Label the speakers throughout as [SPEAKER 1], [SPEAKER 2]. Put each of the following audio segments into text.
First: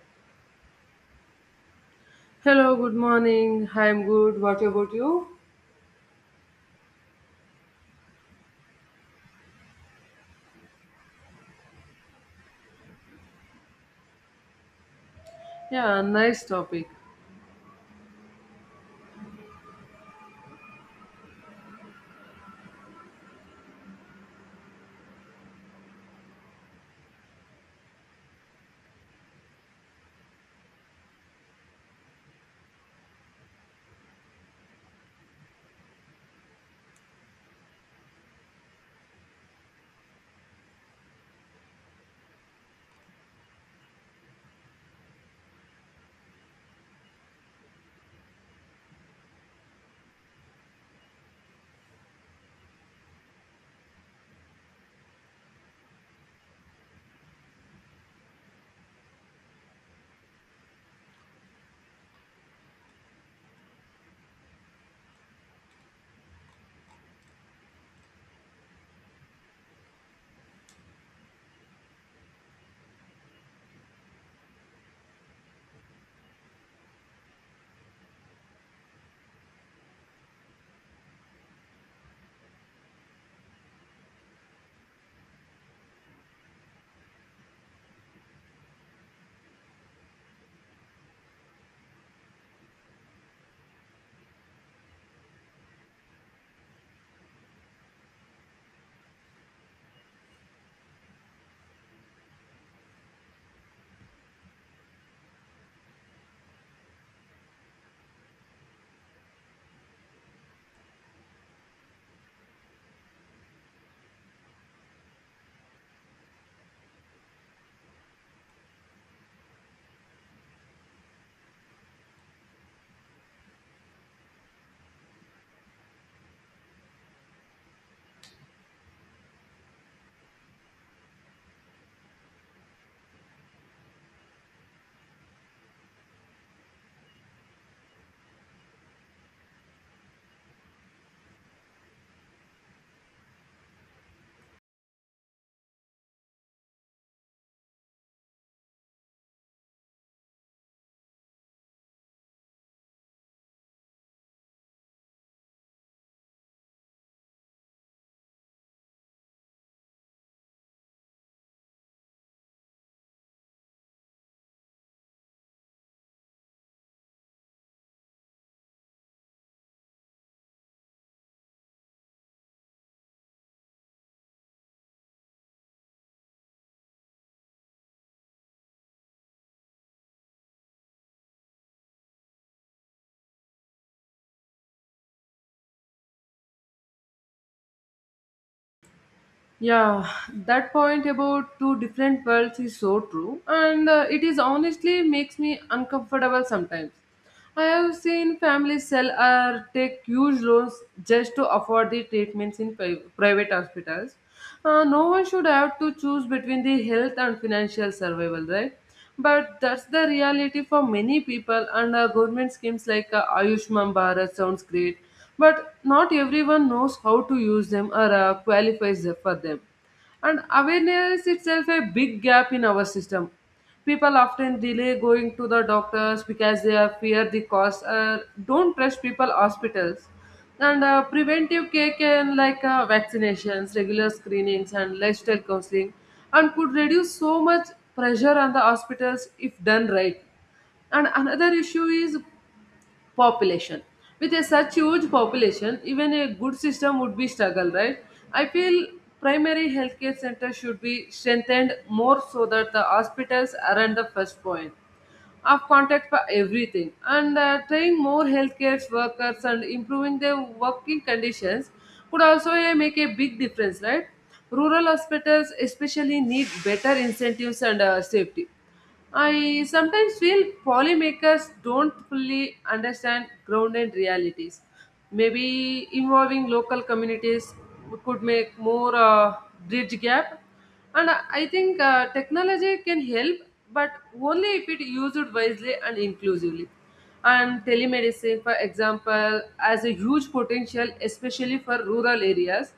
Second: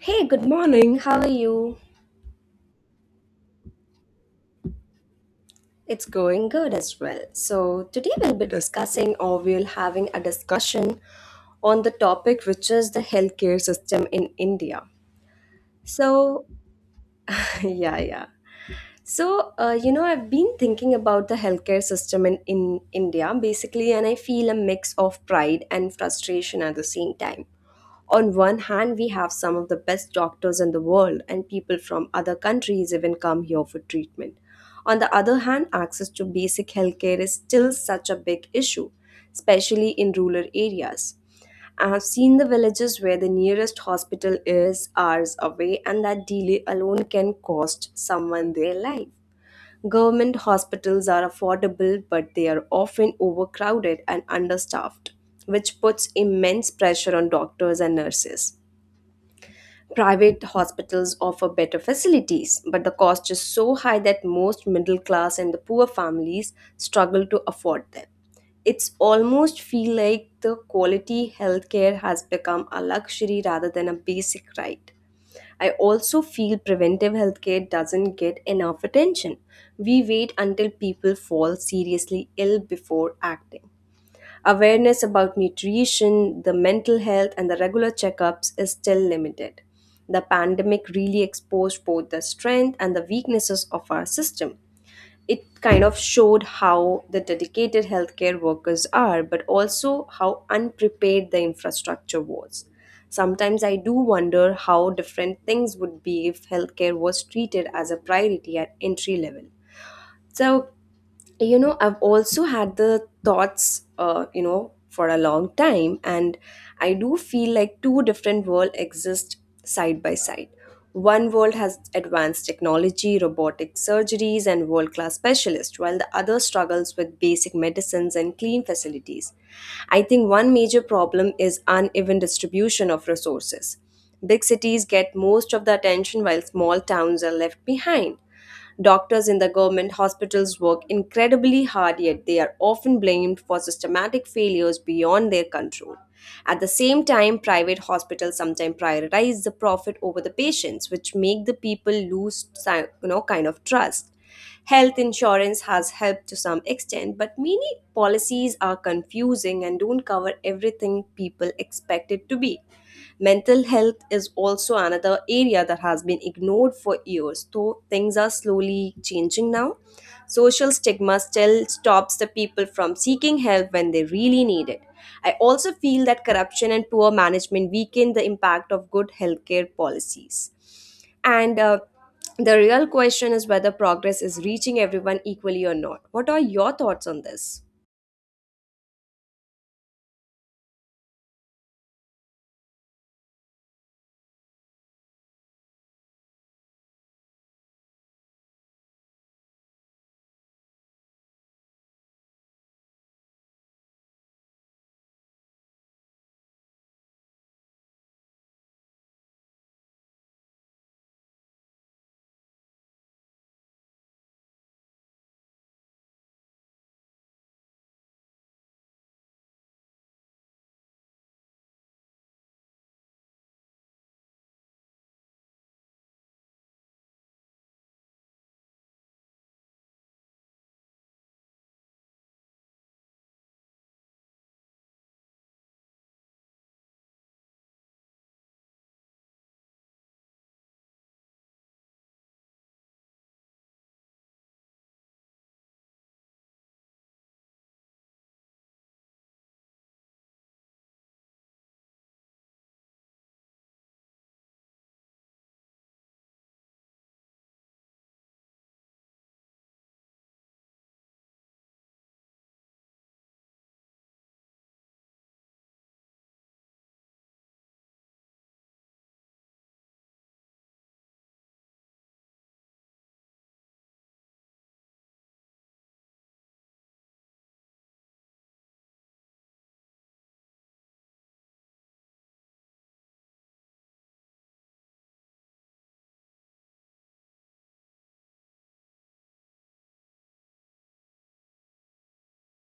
[SPEAKER 1] Hey, good morning. How are you?
[SPEAKER 2] Hello, good morning. I'm good. What about you?
[SPEAKER 1] It's going good as well. So, today we'll be discussing or we'll having a discussion on the topic which is the healthcare system in India.
[SPEAKER 2] Yeah,
[SPEAKER 1] So,
[SPEAKER 2] nice topic.
[SPEAKER 1] yeah, yeah. So, I've been thinking about the healthcare system in India basically, and I feel a mix of pride and frustration at the same time. On one hand, we have some of the best doctors in the world, and people from other countries even come here for treatment. On the other hand, access to basic healthcare is still such a big issue, especially in rural areas. I have seen the villages where the nearest hospital is hours away, and that delay alone can cost someone their life. Government hospitals are affordable, but they are often overcrowded and understaffed, which puts immense pressure on doctors and nurses. Private hospitals offer better facilities, but the cost is so high that most middle class and the poor families struggle to afford them. It's almost feel like the quality healthcare has become a luxury rather than a basic right. I also feel preventive healthcare doesn't get enough attention. We wait until people fall seriously ill before acting. Awareness about nutrition, the mental health, and the regular checkups is still limited. The pandemic really exposed both the strength and the weaknesses of our system. It kind of showed how the dedicated healthcare workers are, but also how unprepared the infrastructure was. Sometimes I do wonder how different things would be if healthcare was treated as a priority at entry level. So, you know, I've also had the thoughts for a long time, and I do feel like two different worlds exist side by side. One world has advanced technology, robotic surgeries, and world class specialists, while the other struggles with basic medicines and clean facilities. I think one major problem is uneven distribution of resources. Big cities get most of the attention while small towns are left behind. Doctors in the government hospitals work incredibly hard, yet they are often blamed for systematic failures beyond their control. At the same time, private hospitals sometimes prioritize the profit over the patients, which make the people lose kind of trust. Health insurance has helped to some extent, but many policies are confusing and don't cover everything people expect it to be. Mental health is also another area that has been ignored for years, though things are slowly changing now. Social stigma still stops the people from seeking help when they really need it. I also feel that corruption and poor management weaken the impact of good healthcare policies. And the real question is whether progress is reaching everyone equally or not. What are your thoughts on this?
[SPEAKER 2] Yeah, that point about two different worlds is so true, and it is honestly makes me uncomfortable sometimes. I have seen families sell or take huge loans just to afford the treatments in private hospitals. No one should have to choose between the health and financial survival, right? But that's the reality for many people, and government schemes like Ayushman Bharat sounds great, but not everyone knows how to use them or qualifies for them. And awareness itself a big gap in our system. People often delay going to the doctors because they are fear the cost or don't trust people hospitals. And preventive care can like vaccinations, regular screenings, and lifestyle counseling, and could reduce so much pressure on the hospitals if done right. And another issue is population. With a such huge population, even a good system would be struggle, right? I feel primary healthcare center should be strengthened more so that the hospitals aren't the first point of contact for everything. And training more healthcare workers and improving their working conditions could also make a big difference, right? Rural hospitals especially need better incentives and safety. I sometimes feel policymakers don't fully understand grounded realities. Maybe involving local communities could make more bridge gap. And I think technology can help, but only if it used wisely and inclusively. And telemedicine, for example, has a huge potential, especially for rural areas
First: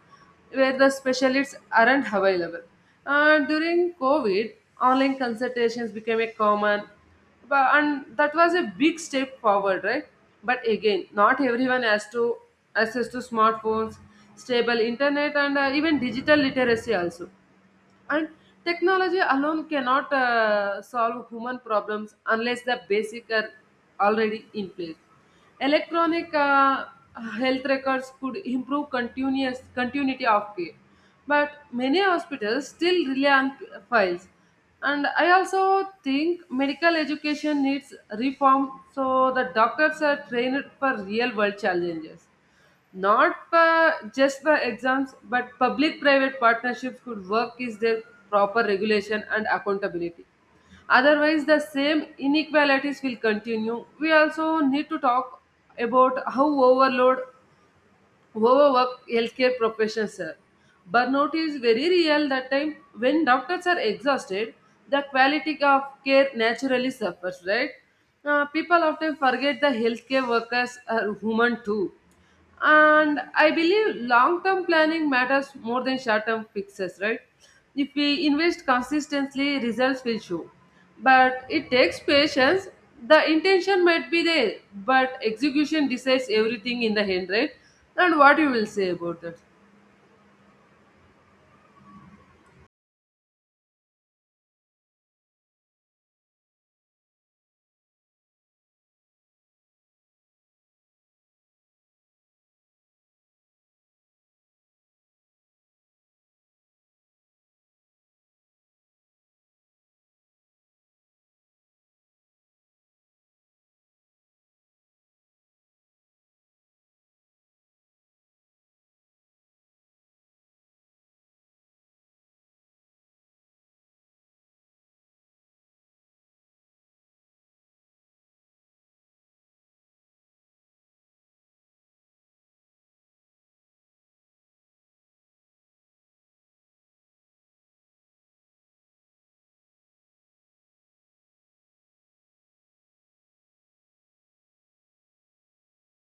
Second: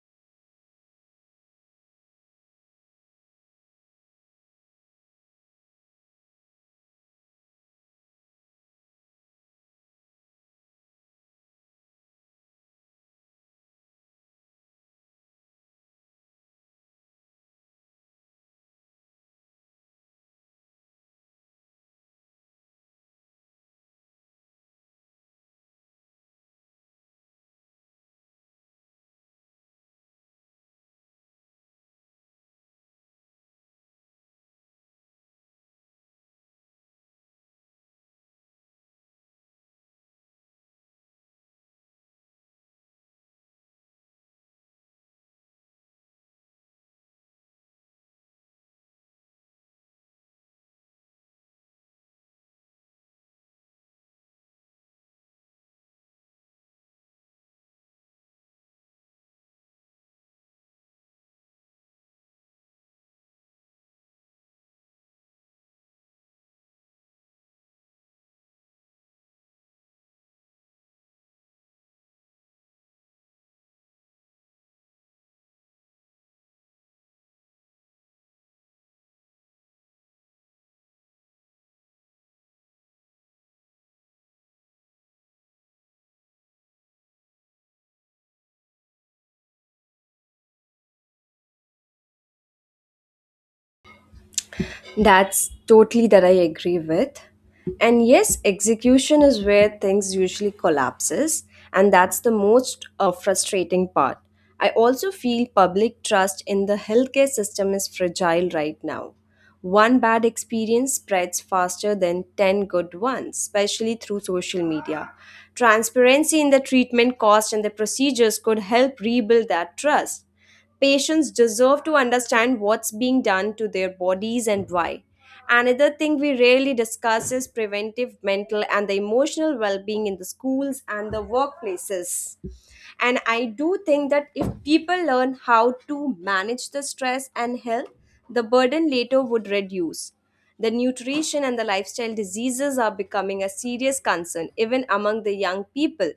[SPEAKER 2] where the specialists aren't available. During COVID, online consultations became a common, but, and that was a big step forward, right? But again, not everyone has to access to smartphones, stable internet, and even digital literacy also. And technology alone cannot solve human problems unless the basic are already in place. Electronic health records could improve continuous continuity of care, but many hospitals still rely on files. And I also think medical education needs reform, so the doctors are trained for real world challenges, not just by exams. But public private partnerships could work is their proper regulation and accountability, otherwise the same inequalities will continue. We also need to talk about how overload overwork healthcare professionals sir. Burnout is very real. That time when doctors are exhausted, the quality of care naturally suffers, right? People often forget the healthcare workers are human too. And I believe long term planning matters more than short term fixes, right? If we invest consistently, results will show, but it takes patience. The intention might be there, but execution decides everything in the end, right? And what you will say about that?
[SPEAKER 1] That's totally that I agree with. And yes, execution is where things usually collapses, and that's the most frustrating part. I also feel public trust in the healthcare system is fragile right now. One bad experience spreads faster than 10 good ones, especially through social media. Transparency in the treatment cost and the procedures could help rebuild that trust. Patients deserve to understand what's being done to their bodies and why. Another thing we rarely discuss is preventive mental and the emotional well being in the schools and the workplaces. And I do think that if people learn how to manage the stress and health, the burden later would reduce. The nutrition and the lifestyle diseases are becoming a serious concern, even among the young people.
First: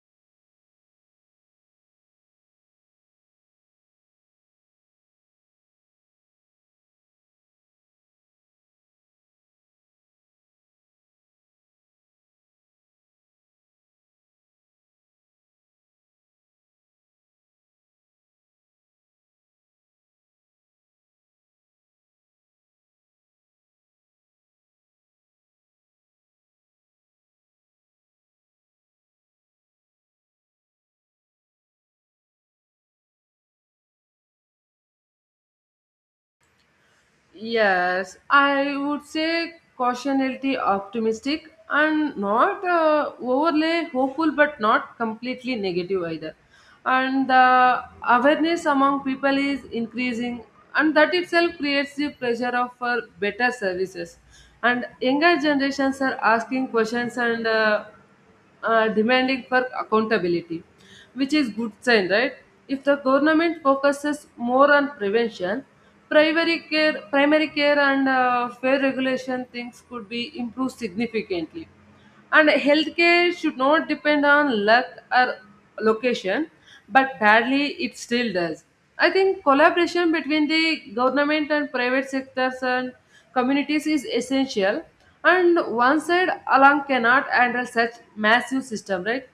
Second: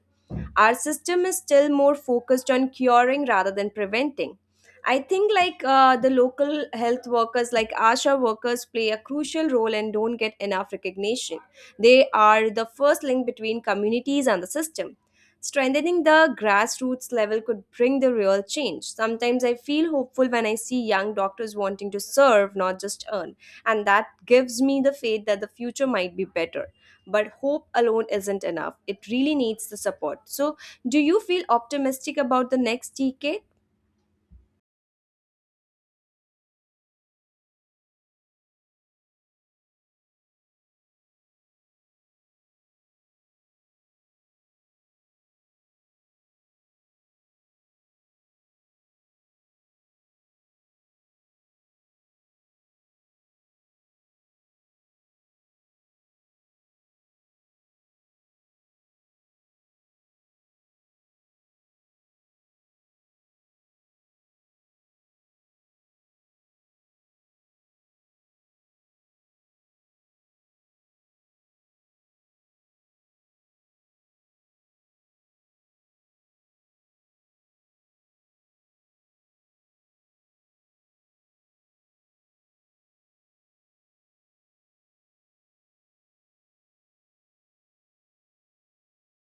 [SPEAKER 1] Our system is still more focused on curing rather than preventing. I think the local health workers, like ASHA workers, play a crucial role and don't get enough recognition. They are the first link between communities and the system. Strengthening the grassroots level could bring the real change. Sometimes I feel hopeful when I see young doctors wanting to serve, not just earn, and that gives me the faith that the future might be better. But hope alone isn't enough, it really needs the support. So do you feel optimistic about the next decade?
[SPEAKER 2] Yes, I would say cautionality optimistic and not overly hopeful, but not completely negative either. And the awareness among people is increasing, and that itself creates the pressure of for better services. And younger generations are asking questions and demanding for accountability, which is good sign, right? If the government focuses more on prevention, primary care and fair regulation, things could be improved significantly. And healthcare should not depend on luck or location, but badly it still does. I think collaboration between the government and private sectors and communities is essential, and one side alone cannot handle such massive system, right?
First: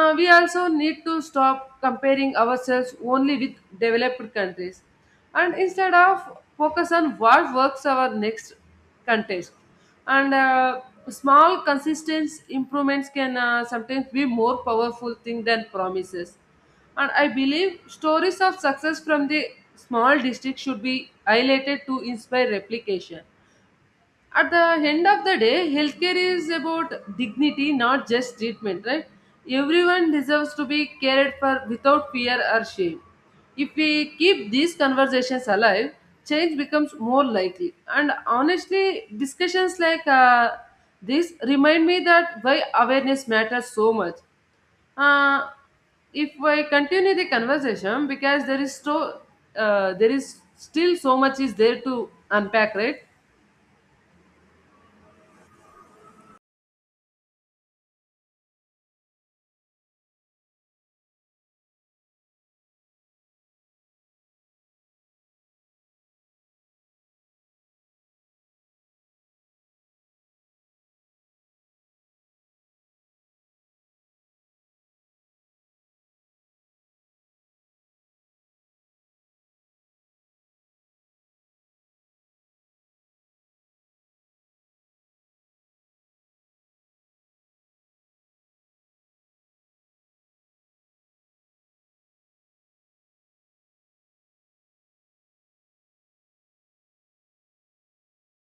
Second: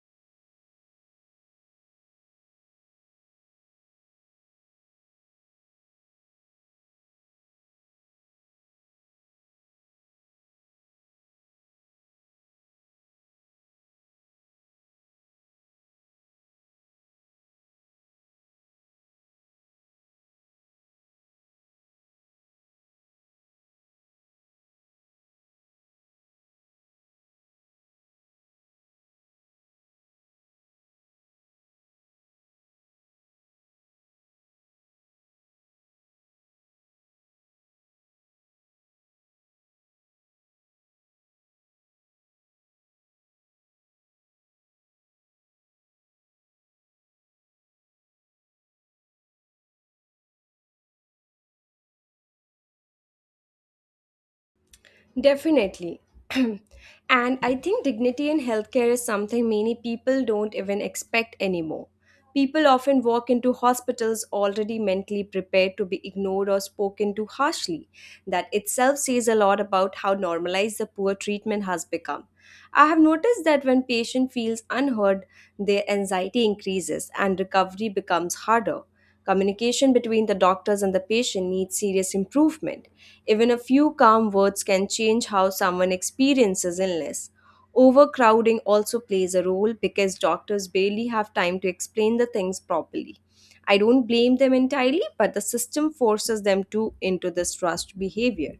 [SPEAKER 2] We also need to stop comparing ourselves only with developed countries and instead of focus on what works our next contest. And small consistent improvements can sometimes be more powerful thing than promises. And I believe stories of success from the small district should be highlighted to inspire replication. At the end of the day, healthcare is about dignity, not just treatment, right? Everyone deserves to be cared for without fear or shame. If we keep these conversations alive, change becomes more likely. And honestly, discussions like this remind me that why awareness matters so much. uh, if I continue the conversation because there is there is still so much is there to unpack, right?
[SPEAKER 1] Definitely. And I think dignity in healthcare is something many people don't even expect anymore. People often walk into hospitals already mentally prepared to be ignored or spoken to harshly. That itself says a lot about how normalized the poor treatment has become. I have noticed that when patient feels unheard, their anxiety increases and recovery becomes harder. Communication between the doctors and the patient needs serious improvement. Even a few calm words can change how someone experiences illness. Overcrowding also plays a role because doctors barely have time to explain the things properly. I don't blame them entirely, but the system forces them to into this rushed behavior.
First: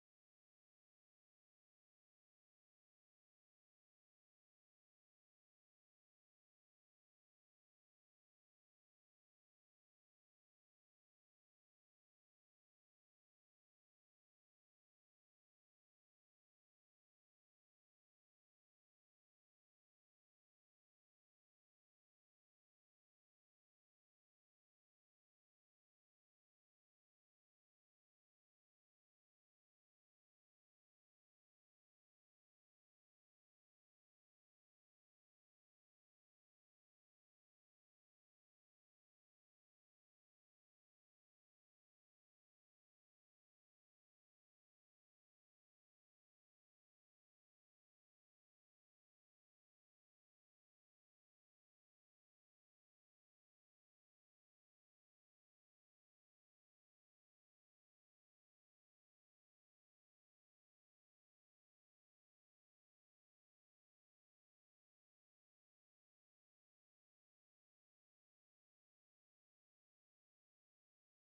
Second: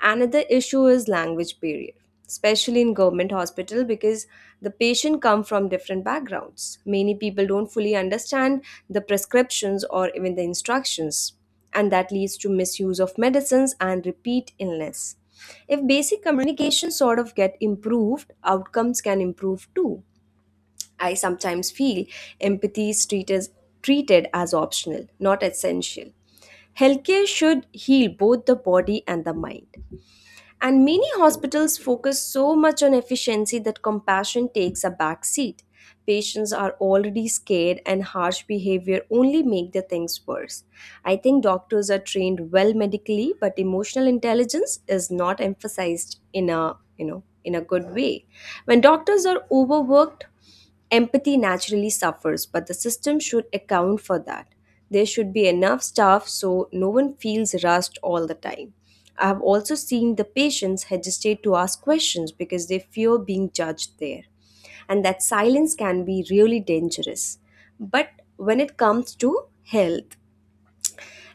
[SPEAKER 1] Another issue is language barrier, especially in government hospital because the patient come from different backgrounds. Many people don't fully understand the prescriptions or even the instructions, and that leads to misuse of medicines and repeat illness. If basic communication sort of get improved, outcomes can improve too. I sometimes feel empathy is treated as optional, not essential. Healthcare should heal both the body and the mind. And many hospitals focus so much on efficiency that compassion takes a back seat. Patients are already scared, and harsh behavior only make the things worse. I think doctors are trained well medically, but emotional intelligence is not emphasized in a in a good way. When doctors are overworked, empathy naturally suffers, but the system should account for that. There should be enough staff so no one feels rushed all the time. I have also seen the patients hesitate to ask questions because they fear being judged there, and that silence can be really dangerous. But when it comes to health,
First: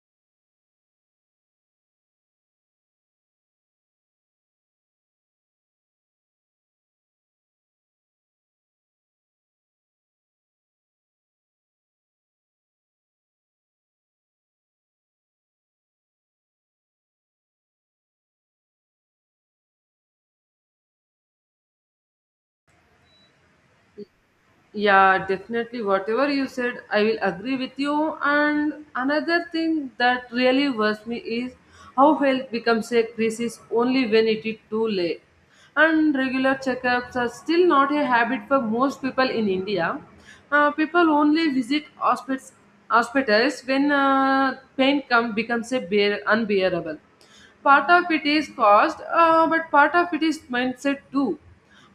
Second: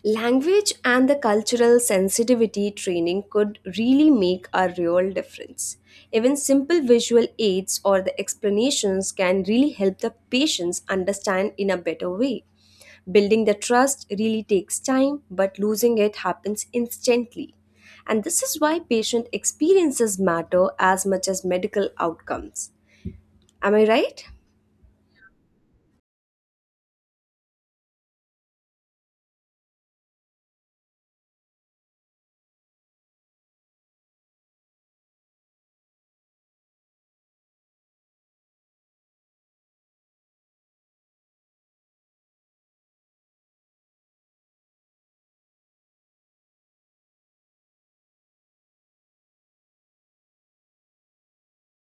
[SPEAKER 1] language and the cultural sensitivity training could really make a real difference. Even simple visual aids or the explanations can really help the patients understand in a better way. Building the trust really takes time, but losing it happens instantly. And this is why patient experiences matter as much as medical outcomes. Am I right?
[SPEAKER 2] Yeah, definitely. Whatever you said, I will agree with you. And another thing that really worries me is how health becomes a crisis only when it is too late. And regular checkups are still not a habit for most people in India. People only visit hospitals when pain becomes a unbearable. Part of it is cost, but part of it is mindset too.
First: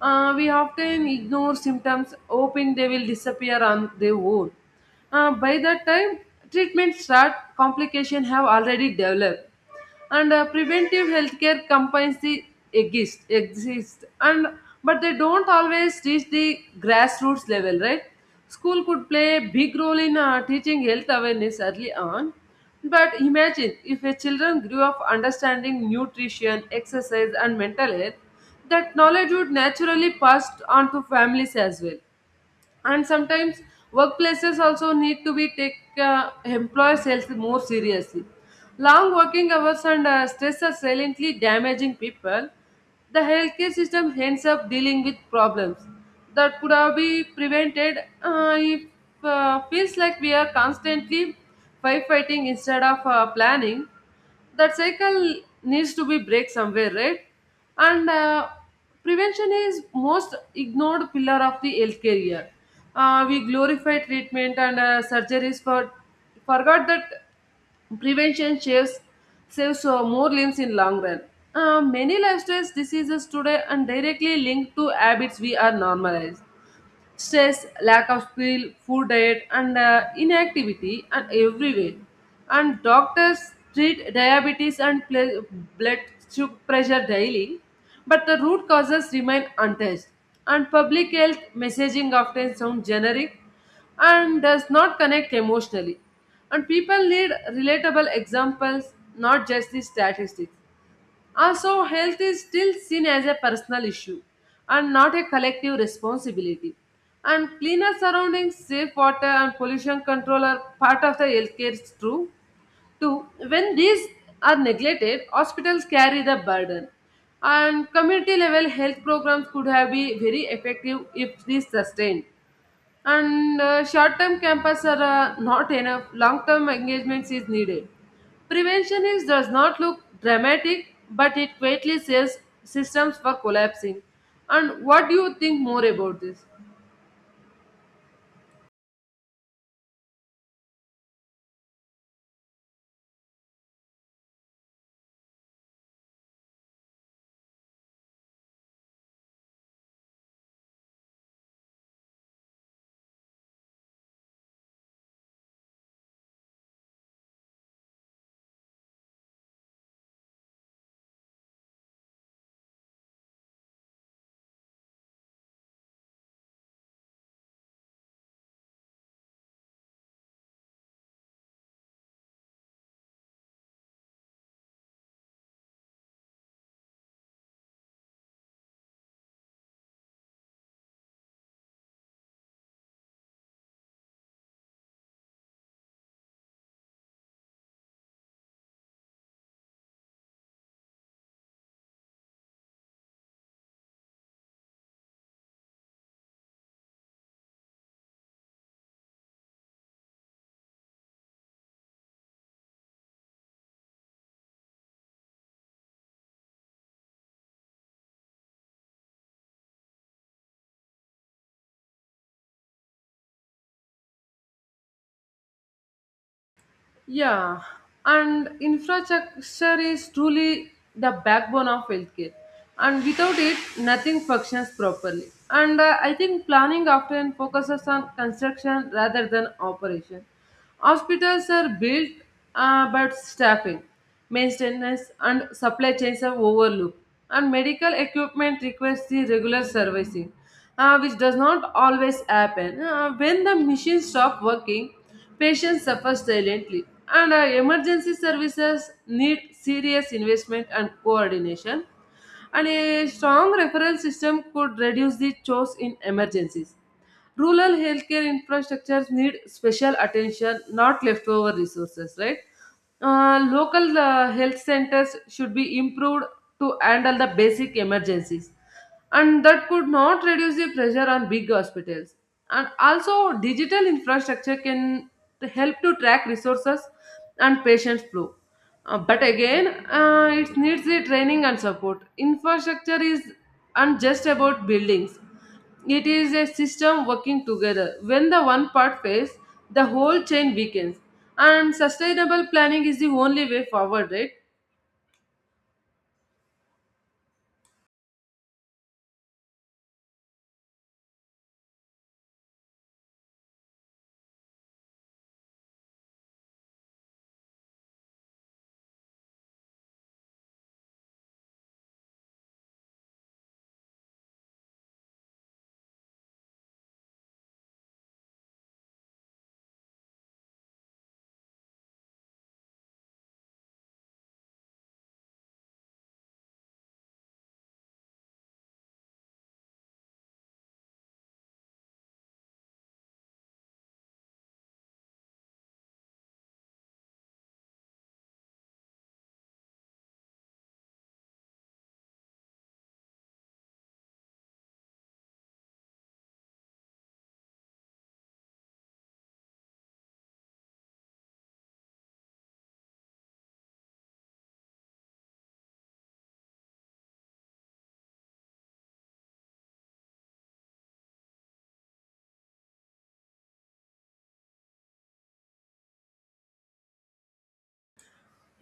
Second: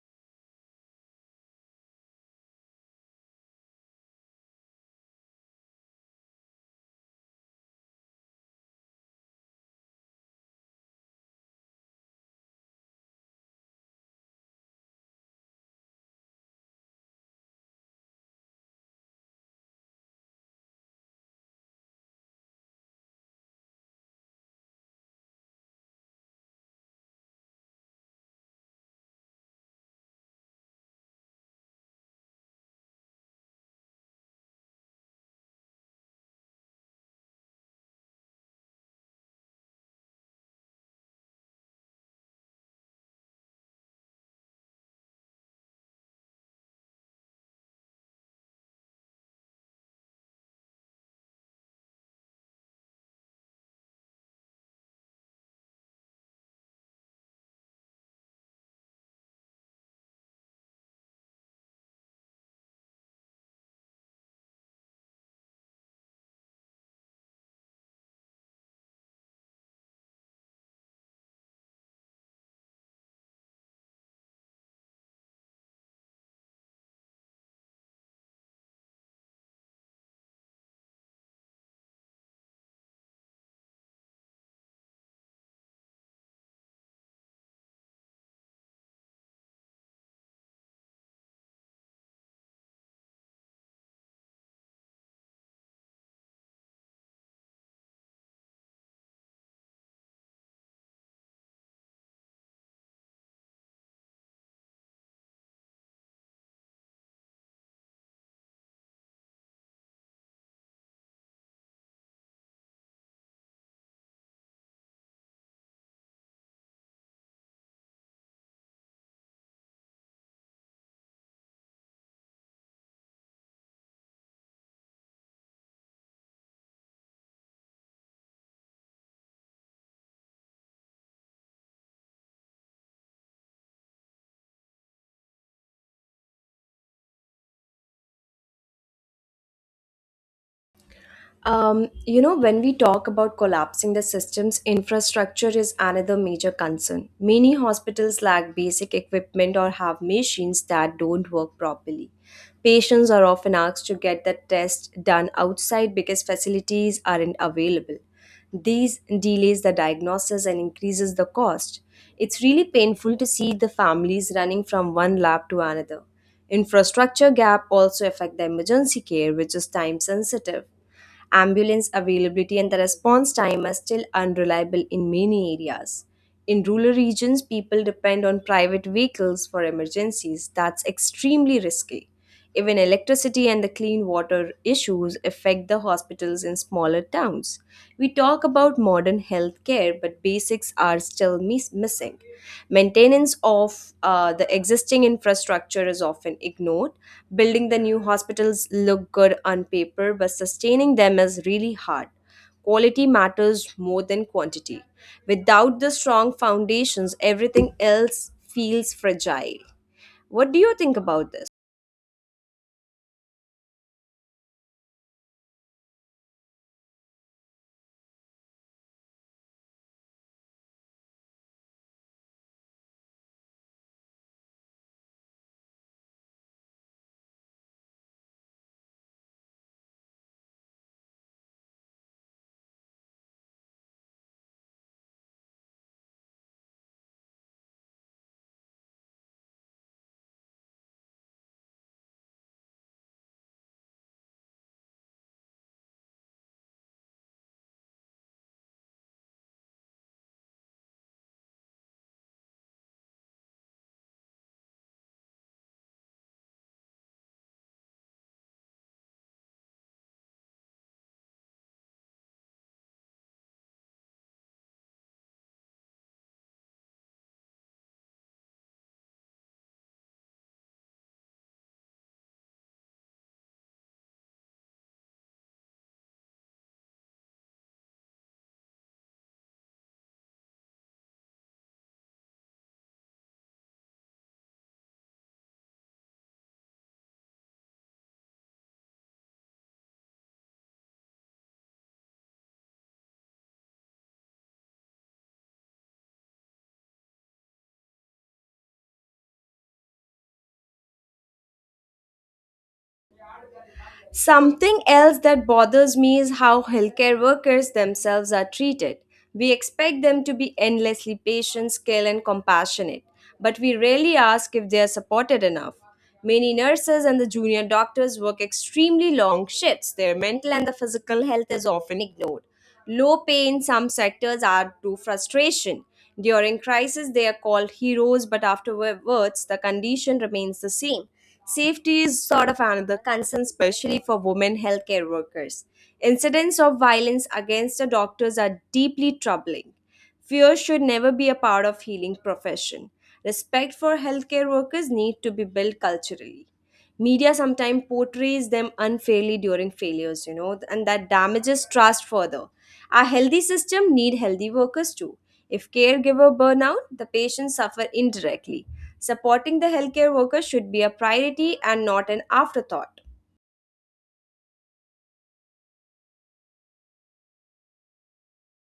[SPEAKER 2] We often ignore symptoms hoping they will disappear on their own. By that time treatment start, complication have already developed. And preventive healthcare companies exist and but they don't always reach the grassroots level, right? School could play a big role in teaching health awareness early on. But imagine if a children grew up understanding nutrition, exercise, and mental health, that knowledge would naturally pass on to families as well. And sometimes workplaces also need to be take employees health more seriously. Long working hours and stress are silently damaging people. The healthcare system ends up dealing with problems that could have been prevented if feels like we are constantly firefighting instead of planning. That cycle needs to be break somewhere, right? And prevention is most ignored pillar of the healthcare year. We glorify treatment and surgeries for forgot that prevention saves saves more limbs in long run. Many lifestyle diseases today and directly linked to habits we are normalized: stress, lack of sleep, food diet, and inactivity and everywhere. And doctors treat diabetes and blood pressure daily, but the root causes remain untouched. And public health messaging often sounds generic and does not connect emotionally. And people need relatable examples, not just the statistics. Also, health is still seen as a personal issue and not a collective responsibility. And cleaner surroundings, safe water, and pollution control are part of the healthcare too. Too, when these are neglected, hospitals carry the burden. And community level health programs could have been very effective if these sustained. And short-term campus are not enough, long-term engagements is needed. Prevention is does not look dramatic, but it greatly says systems for collapsing. And what do you think more about this?
[SPEAKER 1] When we talk about collapsing the systems, infrastructure is another major concern. Many hospitals lack basic equipment or have machines that don't work properly. Patients are often asked to get the test done outside because facilities aren't available. These delays the diagnosis and increases the cost. It's really painful to see the families running from one lab to another. Infrastructure gap also affect the emergency care, which is time sensitive. Ambulance availability and the response time are still unreliable in many areas. In rural regions, people depend on private vehicles for emergencies. That's extremely risky. Even electricity and the clean water issues affect the hospitals in smaller towns. We talk about modern healthcare, but basics are still missing. Maintenance of the existing infrastructure is often ignored. Building the new hospitals look good on paper, but sustaining them is really hard. Quality matters more than quantity. Without the strong foundations, everything else feels fragile. What do you think about this?
[SPEAKER 2] Yeah, and infrastructure is truly the backbone of healthcare, and without it, nothing functions properly. And I think planning often focuses on construction rather than operation. Hospitals are built, but staffing, maintenance, and supply chains are overlooked. And medical equipment requires the regular servicing, which does not always happen. When the machine stop working, patients suffer silently, and emergency services need serious investment and coordination. And a strong referral system could reduce the chores in emergencies. Rural healthcare infrastructures need special attention, not leftover resources, right? Local health centers should be improved to handle the basic emergencies, and that could not reduce the pressure on big hospitals. And also digital infrastructure can to help to track resources and patient flow. But again, it needs the training and support. Infrastructure is not just about buildings, it is a system working together. When the one part fails, the whole chain weakens, and sustainable planning is the only way forward, right?
[SPEAKER 1] Something else that bothers me is how healthcare workers themselves are treated. We expect them to be endlessly patient, skilled, and compassionate, but we rarely ask if they are supported enough. Many nurses and the junior doctors work extremely long shifts. Their mental and the physical health is often ignored. Low pay in some sectors are to frustration. During crisis, they are called heroes, but afterwards, the condition remains the same. Safety is sort of another concern, especially for women healthcare workers. Incidents of violence against the doctors are deeply troubling. Fear should never be a part of healing profession. Respect for healthcare workers need to be built culturally. Media sometimes portrays them unfairly during failures, you know, and that damages trust further. A healthy system need healthy workers too. If caregiver burn out, the patients suffer indirectly. Supporting the healthcare workers should be a priority and not an afterthought.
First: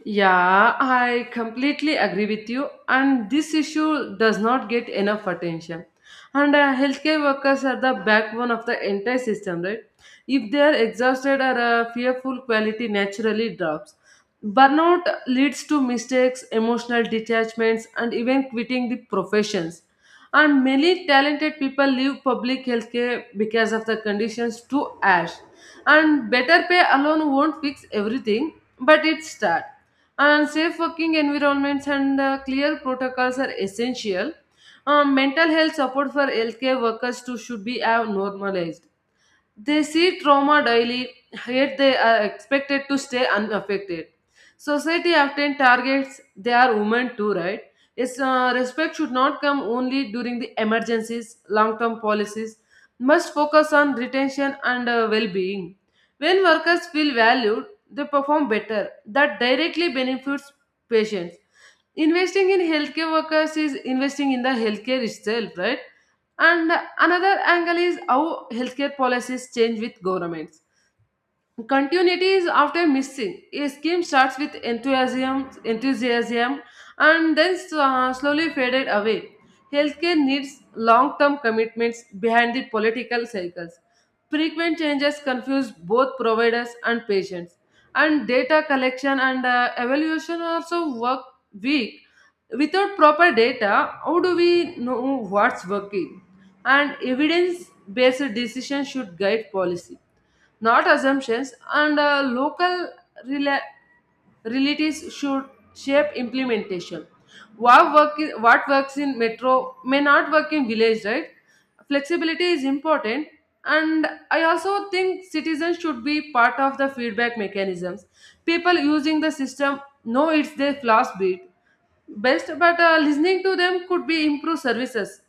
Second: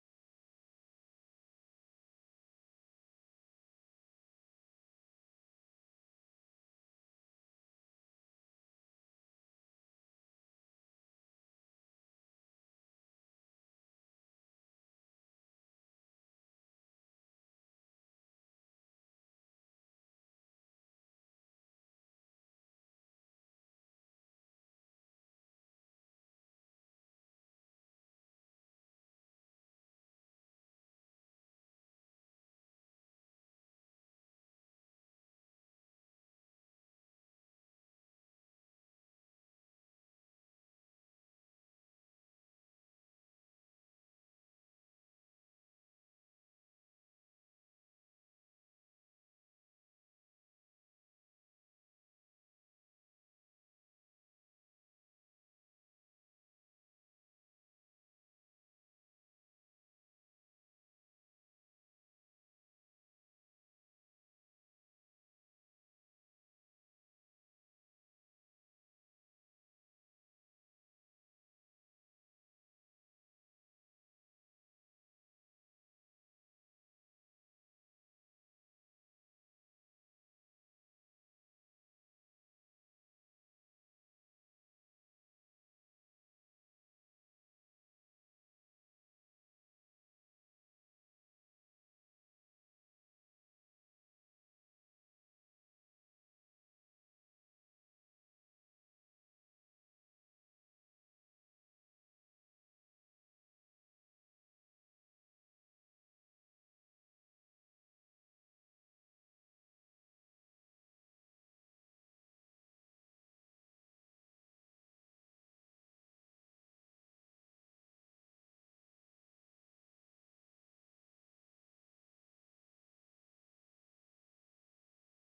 [SPEAKER 2] Yeah, I completely agree with you. And this issue does not get enough attention. And healthcare workers are the backbone of the entire system, right? If they are exhausted or fearful, quality naturally drops. Burnout leads to mistakes, emotional detachments, and even quitting the professions. And many talented people leave public healthcare because of the conditions too harsh. And better pay alone won't fix everything, but it start. And safe working environments and clear protocols are essential. Mental health support for healthcare workers too should be normalized. They see trauma daily, yet they are expected to stay unaffected. Society often targets their women too, right? Yes, respect should not come only during the emergencies, long term policies must focus on retention and well being. When workers feel valued, they perform better. That directly benefits patients. Investing in healthcare workers is investing in the healthcare itself, right? And another angle is how healthcare policies change with governments. Continuity is often missing. A scheme starts with enthusiasm, and then slowly faded away. Healthcare needs long-term commitments behind the political cycles. Frequent changes confuse both providers and patients, and data collection and evaluation also work weak. Without proper data, how do we know what's working? And evidence based decision should guide policy, not assumptions. And local rela- realities should shape implementation. What works in metro may not work in village, right? Flexibility is important, and I also think citizens should be part of the feedback mechanisms. People using the system know it's their flaws bit best, but listening to them could be improve services,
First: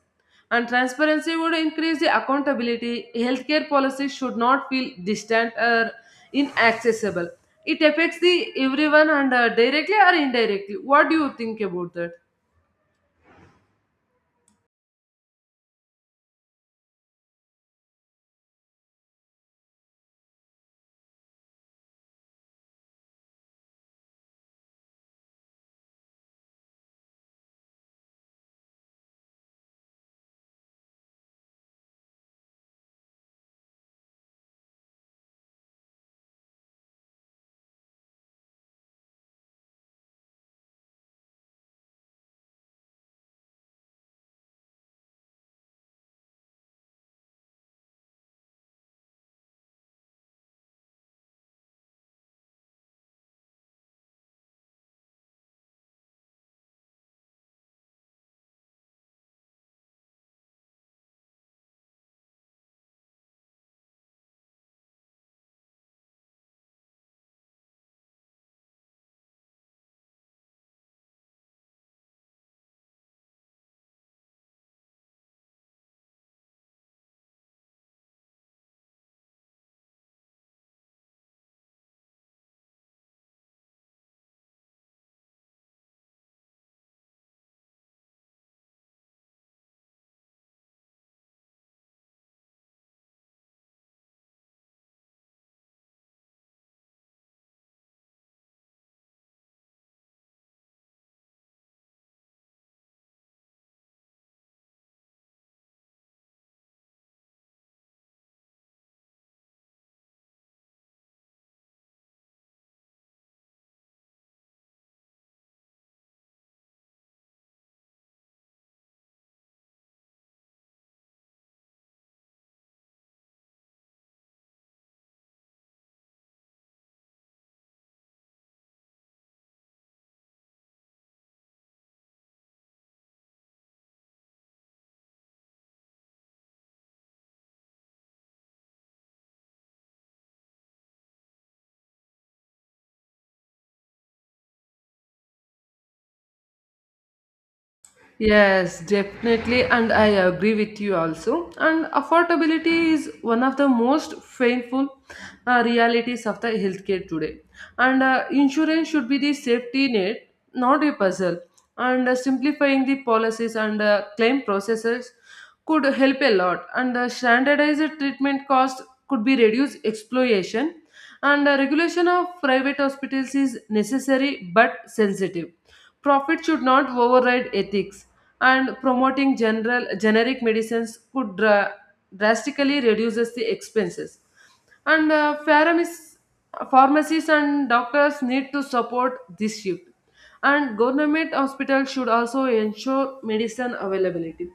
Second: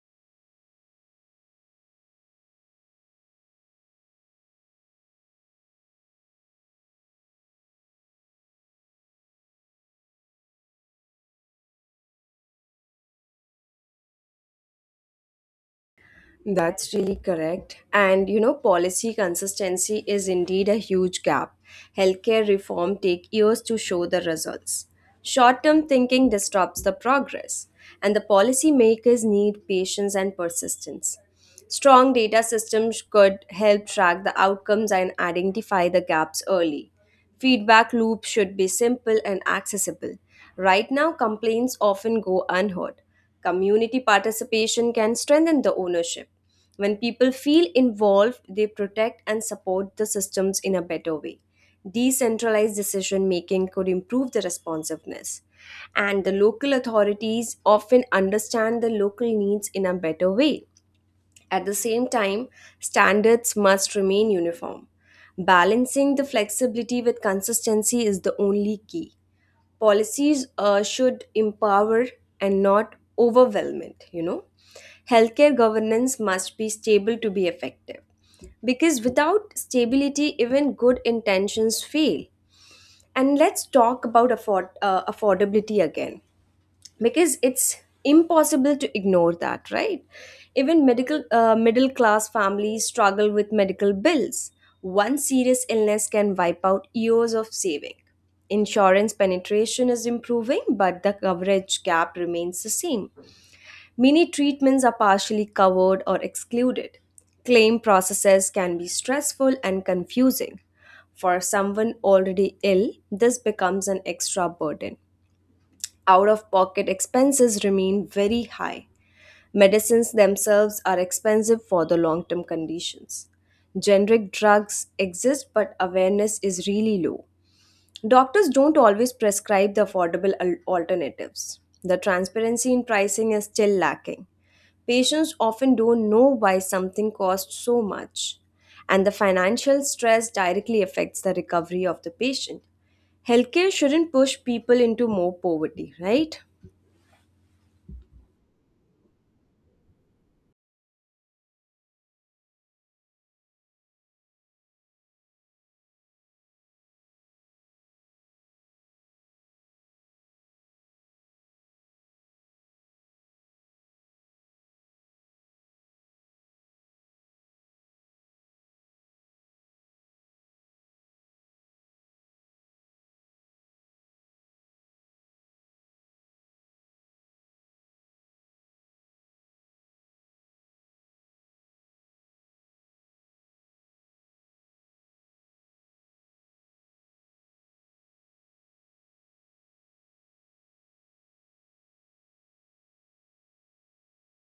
[SPEAKER 2] and transparency would increase the accountability. Healthcare policies should not feel distant or inaccessible. It affects the everyone, and directly or indirectly. What do you think about that?
[SPEAKER 1] That's really correct. And you know, policy consistency is indeed a huge gap. Healthcare reform take years to show the results. Short-term thinking disrupts the progress, and the policymakers need patience and persistence. Strong data systems could help track the outcomes and identify the gaps early. Feedback loops should be simple and accessible. Right now, complaints often go unheard. Community participation can strengthen the ownership. When people feel involved, they protect and support the systems in a better way. Decentralized decision making could improve the responsiveness. And the local authorities often understand the local needs in a better way. At the same time, standards must remain uniform. Balancing the flexibility with consistency is the only key. Policies should empower and not overwhelm it, you know. Healthcare governance must be stable to be effective. Because without stability, even good intentions fail. And let's talk about affordability again because it's impossible to ignore that, right? Even medical middle class families struggle with medical bills. One serious illness can wipe out years of saving. Insurance penetration is improving, but the coverage gap remains the same. Many treatments are partially covered or excluded. Claim processes can be stressful and confusing. For someone already ill, this becomes an extra burden. Out of pocket expenses remain very high. Medicines themselves are expensive for the long term conditions. Generic drugs exist, but awareness is really low. Doctors don't always prescribe the affordable alternatives. The transparency in pricing is still lacking. Patients often don't know why something costs so much, and the financial stress directly affects the recovery of the patient. Healthcare shouldn't push people into more poverty, right?
[SPEAKER 2] Yes, definitely, and I agree with you also. And affordability is one of the most painful realities of the healthcare today. And insurance should be the safety net, not a puzzle. And simplifying the policies and claim processes could help a lot. And standardized treatment cost could be reduced exploitation. And the regulation of private hospitals is necessary but sensitive. Profit should not override ethics, and promoting general generic medicines could drastically reduces the expenses. And pharmacies and doctors need to support this shift, and government hospitals should also ensure medicine availability,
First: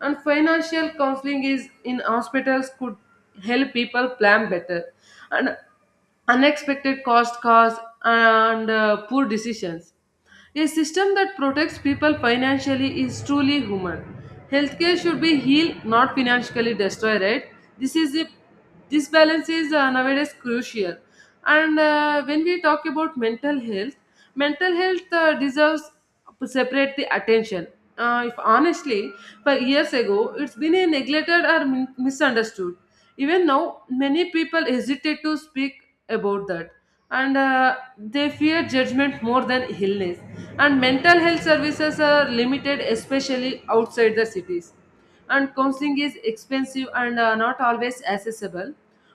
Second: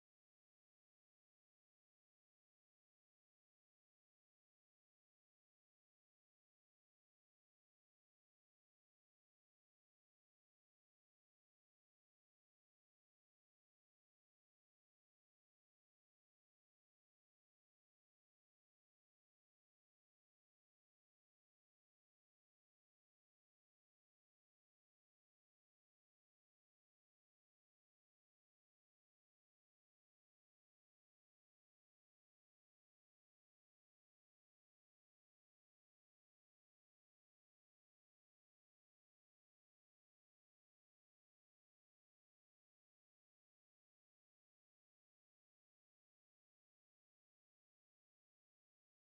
[SPEAKER 2] and financial counseling is in hospitals could help people plan better, and unexpected cost cause and poor decisions. A system that protects people financially is truly human. Healthcare should be healed, not financially destroyed, right? This is a, this balance is nowadays crucial. And when we talk about mental health, mental health deserves separate the attention. If honestly, 5 years ago, it's been a neglected or misunderstood. Even now, many people hesitate to speak about that, and they fear judgment more than illness. And mental health services are limited, especially outside the cities. And counseling is expensive and not always accessible.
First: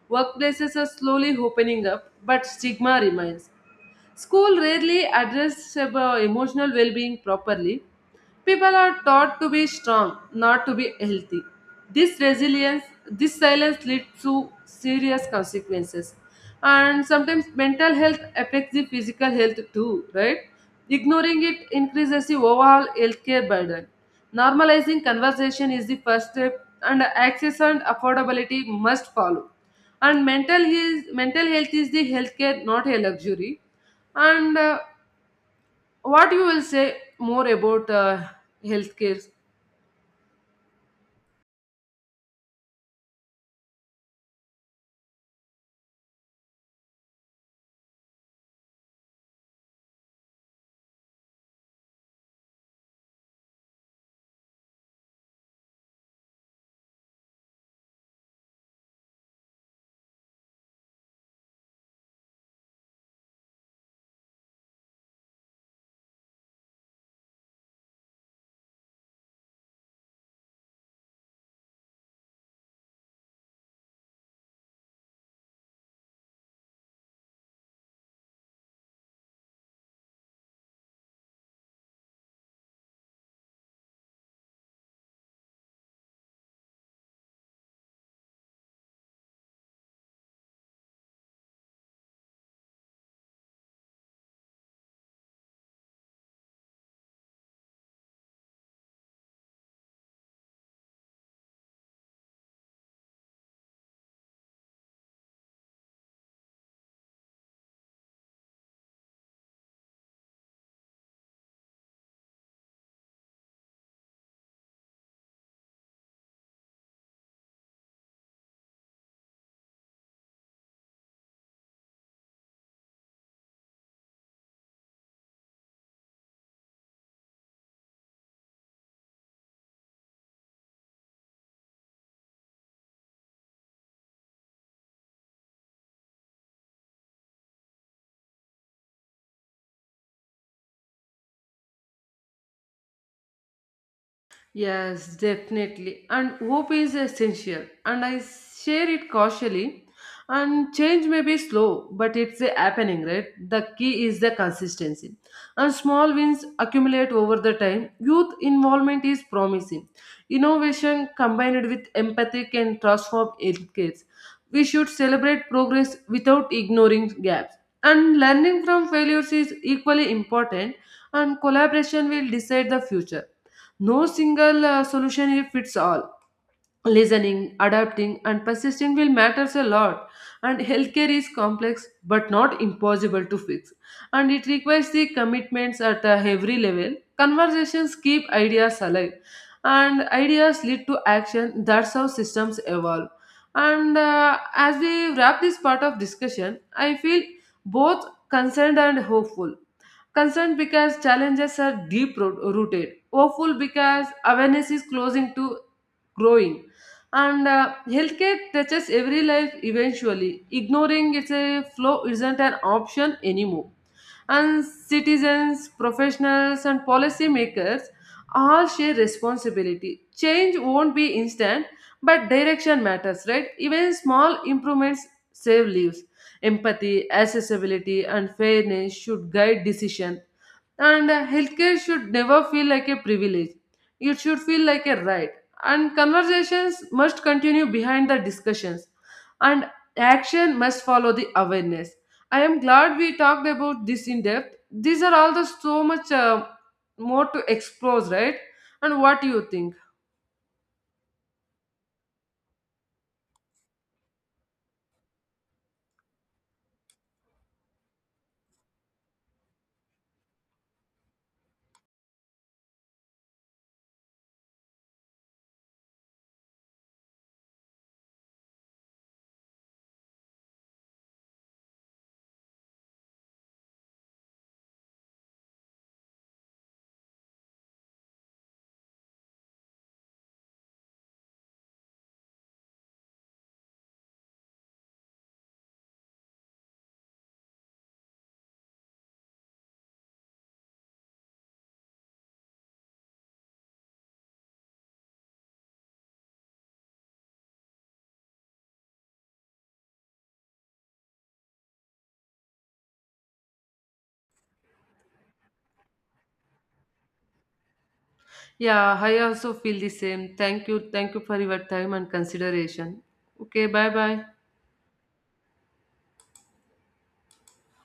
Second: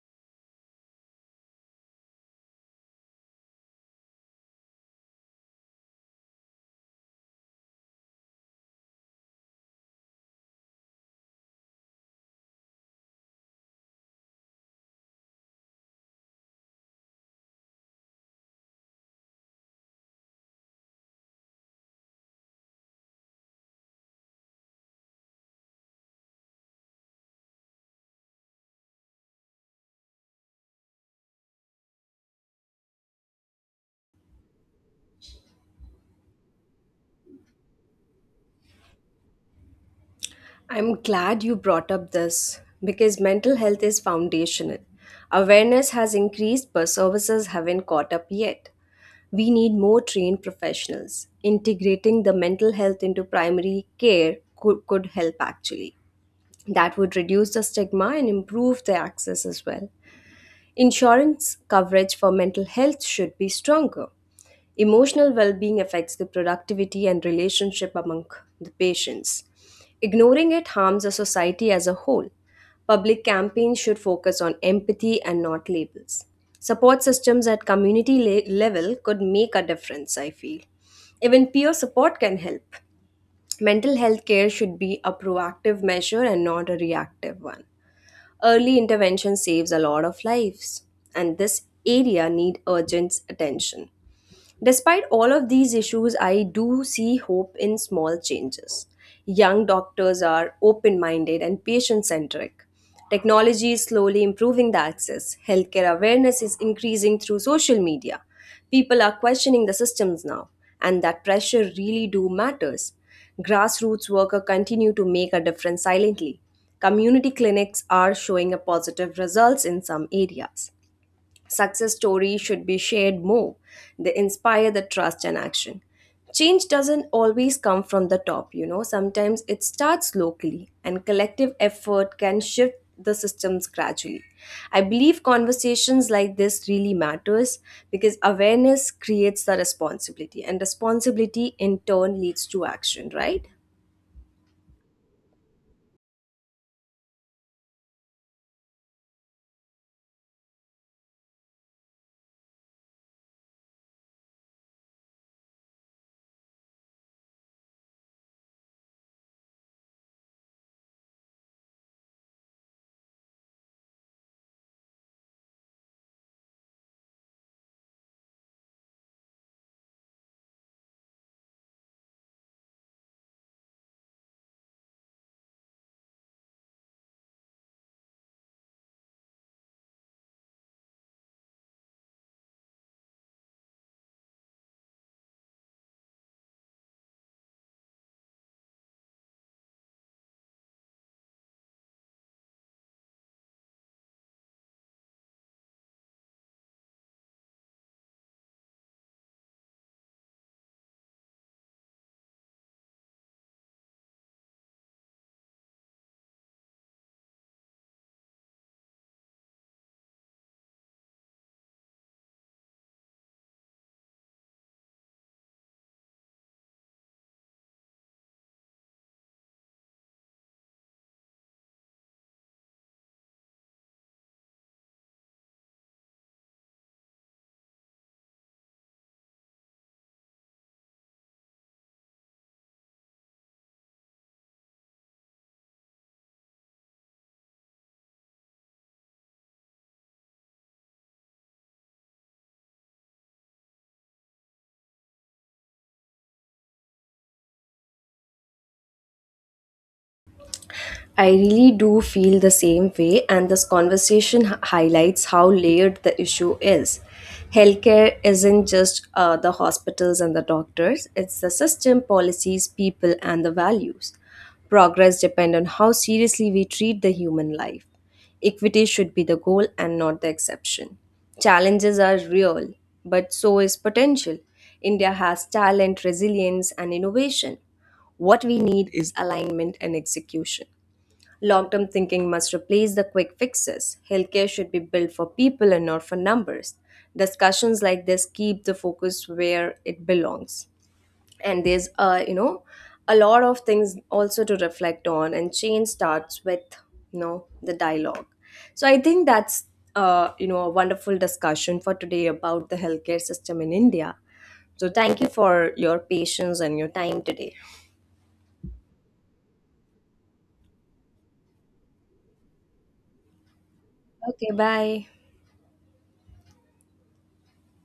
[SPEAKER 2] Workplaces are slowly opening up, but stigma remains. School rarely address about emotional well-being properly. People are taught to be strong, not to be healthy. This resilience, this silence leads to serious consequences. And sometimes mental health affects the physical health too, right? Ignoring it increases the overall healthcare burden. Normalizing conversation is the first step, and access and affordability must follow. And mental health is the healthcare, not a luxury. And what you will say more about healthcare?
[SPEAKER 1] I'm glad you brought up this because mental health is foundational. Awareness has increased, but services haven't caught up yet. We need more trained professionals. Integrating the mental health into primary care could help actually. That would reduce the stigma and improve the access as well. Insurance coverage for mental health should be stronger. Emotional well being affects the productivity and relationship among the patients. Ignoring it harms the society as a whole. Public campaigns should focus on empathy and not labels. Support systems at community level could make a difference, I feel. Even peer support can help. Mental health care should be a proactive measure and not a reactive one. Early intervention saves a lot of lives, and this area need urgent attention. Despite all of these issues, I do see hope in small changes. Young doctors are open minded and patient centric. Technology is slowly improving the access. Healthcare awareness is increasing through social media. People are questioning the systems now, and that pressure really do matters. Grassroots workers continue to make a difference silently. Community clinics are showing a positive results in some areas. Success stories should be shared more. They inspire the trust and action. Change doesn't always come from the top, you know. Sometimes it starts locally, and collective effort can shift the systems gradually. I believe conversations like this really matters, because awareness creates the responsibility, and responsibility in turn leads to action, right?
[SPEAKER 2] Yes, definitely. And hope is essential, and I share it cautiously. And change may be slow, but it's a happening, right? The key is the consistency. And small wins accumulate over the time. Youth involvement is promising. Innovation combined with empathy can transform educates. We should celebrate progress without ignoring gaps. And learning from failures is equally important, and collaboration will decide the future. No single solution fits all. Listening, adapting, and persisting will matters a lot. And healthcare is complex but not impossible to fix. And it requires the commitments at every level. Conversations keep ideas alive, and ideas lead to action. That's how systems evolve. And as we wrap this part of discussion, I feel both concerned and hopeful. Concerned because challenges are deep rooted. Hopeful because awareness is closing to growing. And healthcare touches every life eventually. Ignoring its a flow isn't an option anymore, and citizens, professionals, and policymakers all share responsibility. Change won't be instant, but direction matters, right? Even small improvements save lives. Empathy, accessibility, and fairness should guide decision. And healthcare should never feel like a privilege. It should feel like a right. And conversations must continue behind the discussions. And action must follow the awareness. I am glad we talked about this in depth. These are all the so much more to explore, right? And what do you think?
[SPEAKER 1] I really do feel the same way, and this highlights how layered the issue is. Healthcare isn't just the hospitals and the doctors, it's the system, policies, people, and the values. Progress depends on how seriously we treat the human life. Equity should be the goal and not the exception. Challenges are real, but so is potential. India has talent, resilience, and innovation. What we need is alignment and execution. Long term thinking must replace the quick fixes. Healthcare should be built for people and not for numbers. Discussions like this keep the focus where it belongs. And there's a lot of things also to reflect on, and change starts with the dialogue. So I think that's a wonderful discussion for today about the healthcare system in India. So thank you for your patience and your time today.
[SPEAKER 2] Yeah, I also feel the same. Thank you. Thank you for your time and consideration. Okay, bye bye.
[SPEAKER 1] Okay, bye.